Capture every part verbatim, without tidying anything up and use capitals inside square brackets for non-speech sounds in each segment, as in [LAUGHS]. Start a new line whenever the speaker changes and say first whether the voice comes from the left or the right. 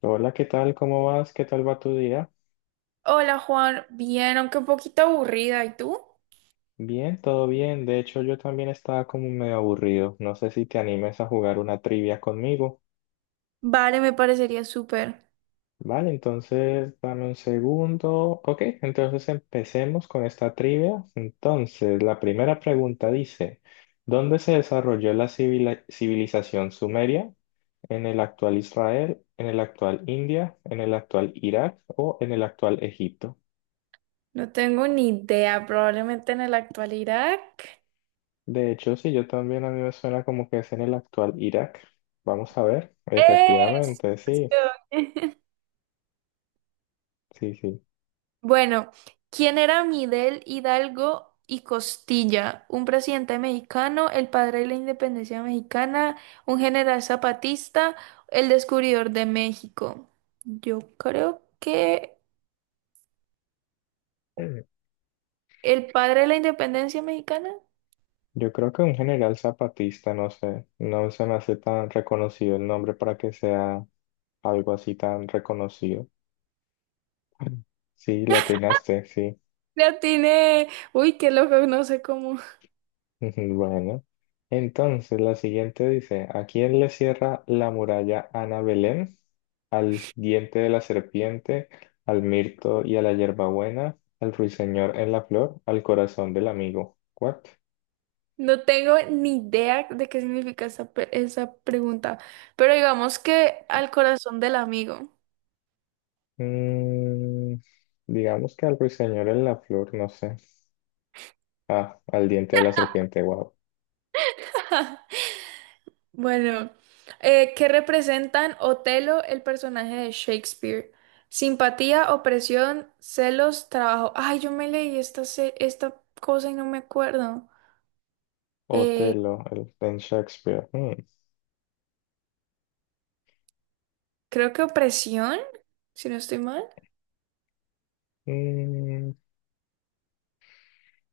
left: Hola, ¿qué tal? ¿Cómo vas? ¿Qué tal va tu día?
right: Hola Juan, bien, aunque un poquito aburrida, ¿y tú?
left: Bien, todo bien. De hecho, yo también estaba como medio aburrido. No sé si te animes a jugar una trivia conmigo.
right: Vale, me parecería súper.
left: Vale, entonces dame un segundo. Ok, entonces empecemos con esta trivia. Entonces, la primera pregunta dice, ¿dónde se desarrolló la civila- civilización sumeria? ¿En el actual Israel, en el actual India, en el actual Irak o en el actual Egipto?
right: No tengo ni idea, probablemente en la actualidad.
left: De hecho, sí, yo también a mí me suena como que es en el actual Irak. Vamos a ver,
right: Es.
left: efectivamente, sí,
right: [LAUGHS]
left: sí, sí.
right: Bueno, ¿quién era Miguel Hidalgo y Costilla? Un presidente mexicano, el padre de la independencia mexicana, un general zapatista, el descubridor de México. Yo creo que
left: Mm.
right: el padre de la independencia mexicana.
left: Yo creo que un general zapatista, no sé, no se me hace tan reconocido el nombre para que sea algo así tan reconocido. Sí, le atinaste, sí.
right: Le atiné. Uy, qué loco, no sé cómo.
left: Ujú, bueno, entonces la siguiente dice, ¿a quién le cierra la muralla Ana Belén? ¿Al diente de la serpiente, al mirto y a la hierbabuena, al ruiseñor en la flor, al corazón del amigo? ¿What?
right: No tengo ni idea de qué significa esa, pe- esa pregunta. Pero digamos que al corazón del amigo.
left: Mm, digamos que al ruiseñor en la flor, no sé. Ah, al diente de la serpiente, wow.
right: Bueno, eh, ¿qué representan Otelo, el personaje de Shakespeare? Simpatía, opresión, celos, trabajo. Ay, yo me leí esta, se- esta cosa y no me acuerdo. Eh,
left: Otelo, el, en Shakespeare. Mm,
right: Creo que opresión, si no estoy mal.
left: mm,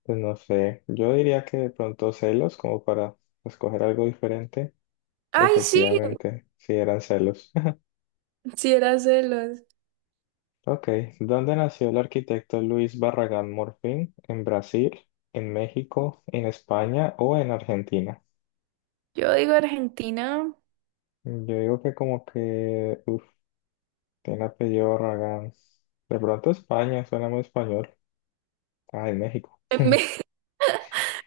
left: pues no sé, yo diría que de pronto celos como para escoger algo diferente.
right: Ay, sí,
left: Efectivamente, sí eran celos. [LAUGHS]
right: sí era celos.
left: Ok, ¿dónde nació el arquitecto Luis Barragán Morfín? ¿En Brasil, en México, en España o en Argentina?
right: Yo digo Argentina.
left: Yo digo que como que, uff, tiene apellido Barragán. De pronto España, suena muy español. Ah, en México. [LAUGHS]
right: [LAUGHS]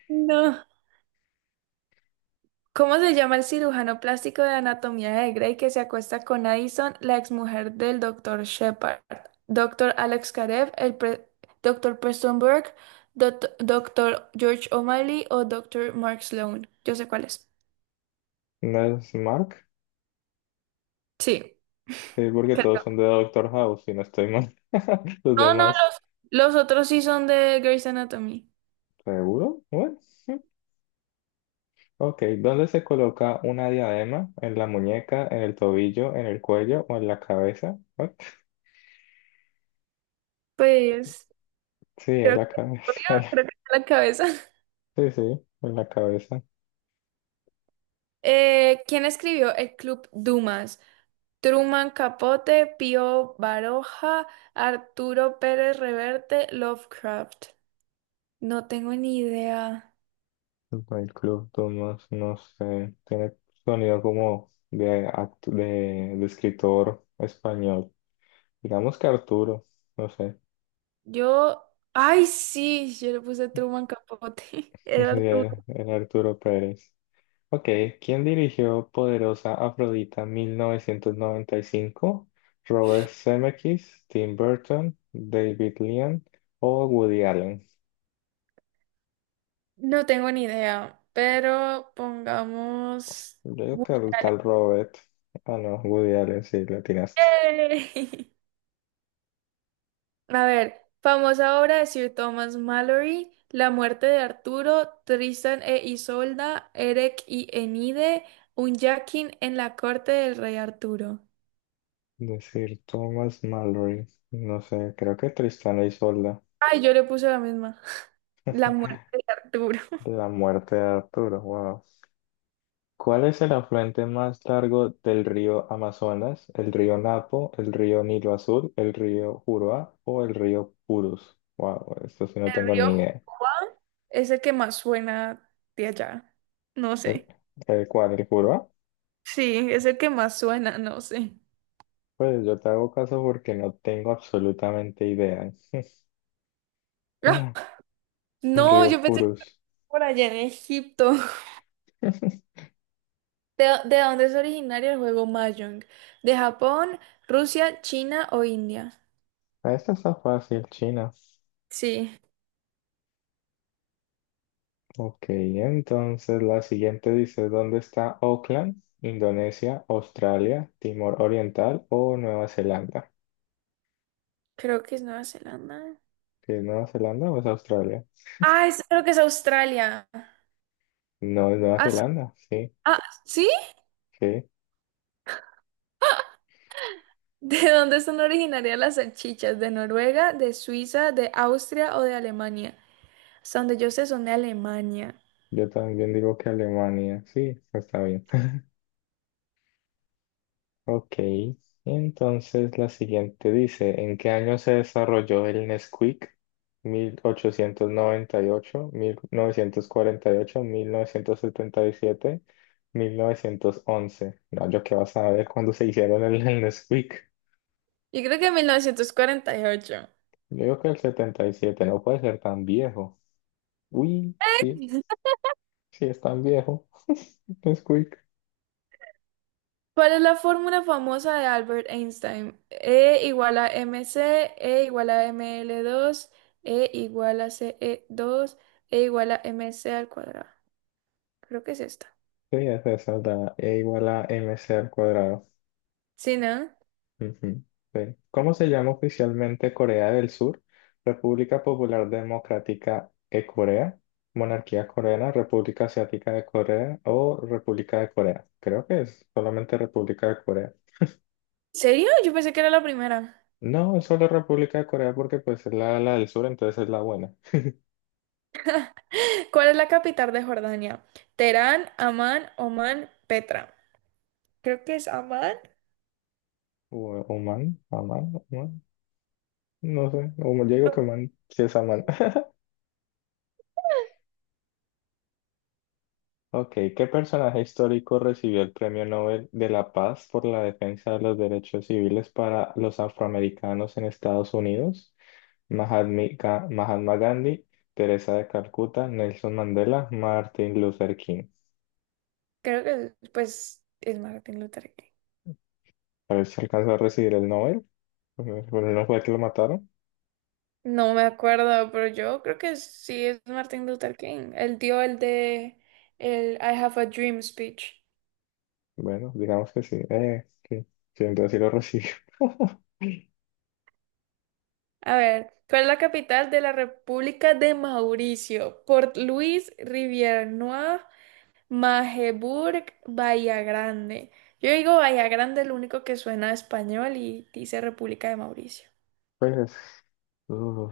right: No. ¿Cómo se llama el cirujano plástico de Anatomía de Grey que se acuesta con Addison, la exmujer del doctor Shepard? Doctor Alex Karev, el pre- doctor Preston Burke, doctor doctor George O'Malley o doctor Mark Sloan. Yo sé cuál es.
left: ¿No es Mark?
right: Sí,
left: Sí, porque todos
right: creo.
left: son de Doctor House, si no estoy mal. [LAUGHS] Los
right: No, no,
left: demás.
right: los, los otros sí son de Grey's Anatomy.
left: ¿Seguro? Bueno. Sí. Ok, ¿dónde se coloca una diadema? ¿En la muñeca, en el tobillo, en el cuello o en la cabeza? What?
right: Pues
left: Sí, en
right: creo que,
left: la
right: obvio,
left: cabeza. [LAUGHS]
right: creo que está en la cabeza. [LAUGHS]
left: Sí, sí, en la cabeza.
right: Eh, ¿quién escribió el Club Dumas? Truman Capote, Pío Baroja, Arturo Pérez Reverte, Lovecraft. No tengo ni idea.
left: El club Dumas, no no sé, tiene sonido como de, actu- de, de escritor español. Digamos que Arturo, no sé.
right: Yo, ay, sí, yo le puse Truman Capote. [LAUGHS]
left: [LAUGHS]
right: Era
left: Sí,
right: Arturo.
left: era era Arturo Pérez. Ok, ¿quién dirigió Poderosa Afrodita mil novecientos noventa y cinco? Robert Zemeckis, Tim Burton, David Lean o Woody Allen.
right: No tengo ni idea, pero pongamos...
left: Yo creo que
right: Woody
left: el tal
right: Allen.
left: Robert. Ah, no, Woody Allen, sí, le atinaste.
right: ¡Yay! [LAUGHS] A ver, famosa obra de Sir Thomas Malory, La muerte de Arturo, Tristan e Isolda, Erec y Enide, un Jackin en la corte del rey Arturo.
left: Decir Thomas Mallory. No sé, creo que Tristana y Isolda.
right: Ay, yo le puse la misma. [LAUGHS] La muerte de Arturo. [LAUGHS]
left: La muerte de Arturo, wow. ¿Cuál es el afluente más largo del río Amazonas? ¿El río Napo, el río Nilo Azul, el río Juruá o el río Purus? Wow, esto sí no
right: El
left: tengo
right: río
left: ni idea.
right: Juan es el que más suena de allá. No
left: ¿El,
right: sé.
left: el cuál? ¿El Juruá?
right: Sí, es el que más suena, no sé.
left: Pues yo te hago caso porque no tengo absolutamente idea. [LAUGHS]
right: [LAUGHS]
left: El
right: No,
left: río
right: yo pensé que
left: Purus.
right: por allá en Egipto. ¿De, dó- de dónde es originario el juego Mahjong? ¿De Japón, Rusia, China o India?
left: [LAUGHS] Esta está fácil, China.
right: Sí,
left: Ok, entonces la siguiente dice, ¿dónde está Auckland? Indonesia, Australia, Timor Oriental o Nueva Zelanda.
right: creo que es Nueva Zelanda.
left: ¿Que es Nueva Zelanda o es Australia?
right: Ah, es- creo que es Australia.
left: No, es Nueva
right: Ah, s-
left: Zelanda, sí,
right: ah, ¿sí?
left: sí.
right: [LAUGHS] ¿De dónde son originarias las salchichas? ¿De Noruega, de Suiza, de Austria o de Alemania? Hasta donde yo sé son de Alemania.
left: Yo también digo que Alemania, sí, está bien. [LAUGHS] Ok, entonces la siguiente dice, ¿en qué año se desarrolló el Nesquik? mil mil mil ochocientos noventa y y y ocho ocho novecientos novecientos cuarenta, setenta y siete, mil novecientos once. No, yo qué vas a ver cuándo se hicieron el, el Nesquik.
right: Yo creo que en mil novecientos cuarenta y ocho.
left: Yo digo que el setenta y siete no puede ser tan viejo. Uy, sí.
right: [LAUGHS]
left: Si es tan viejo, [LAUGHS] es quick.
right: ¿Cuál es la fórmula famosa de Albert Einstein? E igual a mc, E igual a m l dos, E igual a c e dos, E igual a mc al cuadrado. Creo que es esta.
left: Sí, es esa, da E igual a mc al cuadrado.
right: ¿Sí, no?
left: Ujú, sí. ¿Cómo se llama oficialmente Corea del Sur? República Popular Democrática de Corea, Monarquía Coreana, República Asiática de Corea o República de Corea. Creo que es solamente República de Corea.
right: ¿Serio? Yo pensé que era la primera.
left: No, es solo República de Corea porque pues es la, la del sur, entonces es la buena.
right: [GASPS] ¿Cuál es la capital de Jordania? Teherán, Amán, Omán, Petra. Creo que es Amán.
left: O, o man, Amán, Amán, no. No sé, o yo digo que man, si es Amán. Ok, ¿qué personaje histórico recibió el Premio Nobel de la Paz por la defensa de los derechos civiles para los afroamericanos en Estados Unidos? Mahatma Ga- Mahatma Gandhi, Teresa de Calcuta, Nelson Mandela, Martin Luther King.
right: Creo que es, pues es Martin Luther King.
left: A ver si alcanzó a recibir el Nobel. Bueno, ¿no fue que lo mataron?
right: No me acuerdo, pero yo creo que sí es Martin Luther King. Él dio el de el I Have a Dream speech.
left: Bueno, digamos que sí. Eh, sí, sí, entonces sí lo recibió. [LAUGHS]
right: A ver, ¿cuál es la capital de la República de Mauricio? Port Louis, Rivière-Noire, Magdeburgo, Bahía Grande. Yo digo Bahía Grande, lo único que suena a español y dice República de Mauricio.
left: Pues, uh,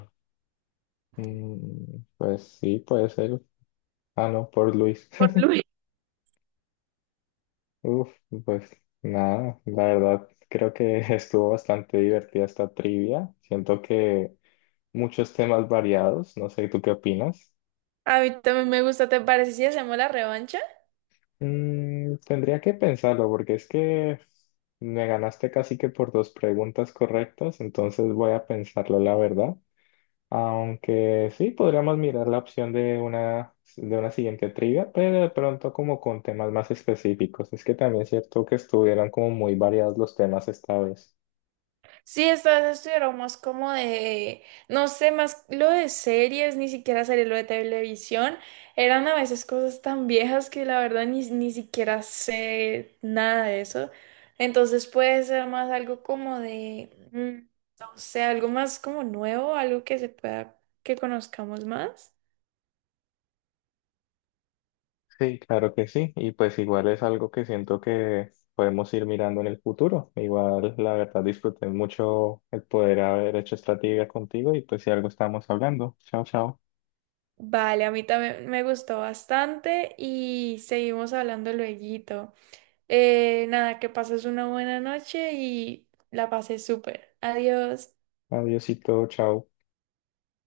left: mm, pues sí, puede ser. Ah, no, por Luis.
right: Port Louis.
left: [LAUGHS] Uf, pues nada, la verdad creo que [LAUGHS] estuvo bastante divertida esta trivia. Siento que muchos temas variados, no sé, ¿tú qué opinas?
right: A mí también me gusta, ¿te parece si hacemos la revancha?
left: Mm, tendría que pensarlo porque es que me ganaste casi que por dos preguntas correctas, entonces voy a pensarlo, la verdad. Aunque sí, podríamos mirar la opción de una, de una siguiente trivia, pero de pronto como con temas más específicos. Es que también es cierto que estuvieron como muy variados los temas esta vez.
right: Sí, estas estuvieron más como de, no sé, más lo de series, ni siquiera series, lo de televisión, eran a veces cosas tan viejas que la verdad ni, ni siquiera sé nada de eso. Entonces puede ser más algo como de, mm, no sé, algo más como nuevo, algo que se pueda, que conozcamos más.
left: Sí, claro que sí. Y pues igual es algo que siento que podemos ir mirando en el futuro. Igual, la verdad, disfruté mucho el poder haber hecho esta trivia contigo y pues si algo estamos hablando. Chao, chao.
right: Vale, a mí también me gustó bastante y seguimos hablando lueguito. Eh, nada, que pases una buena noche y la pases súper. Adiós.
left: Adiosito, chao.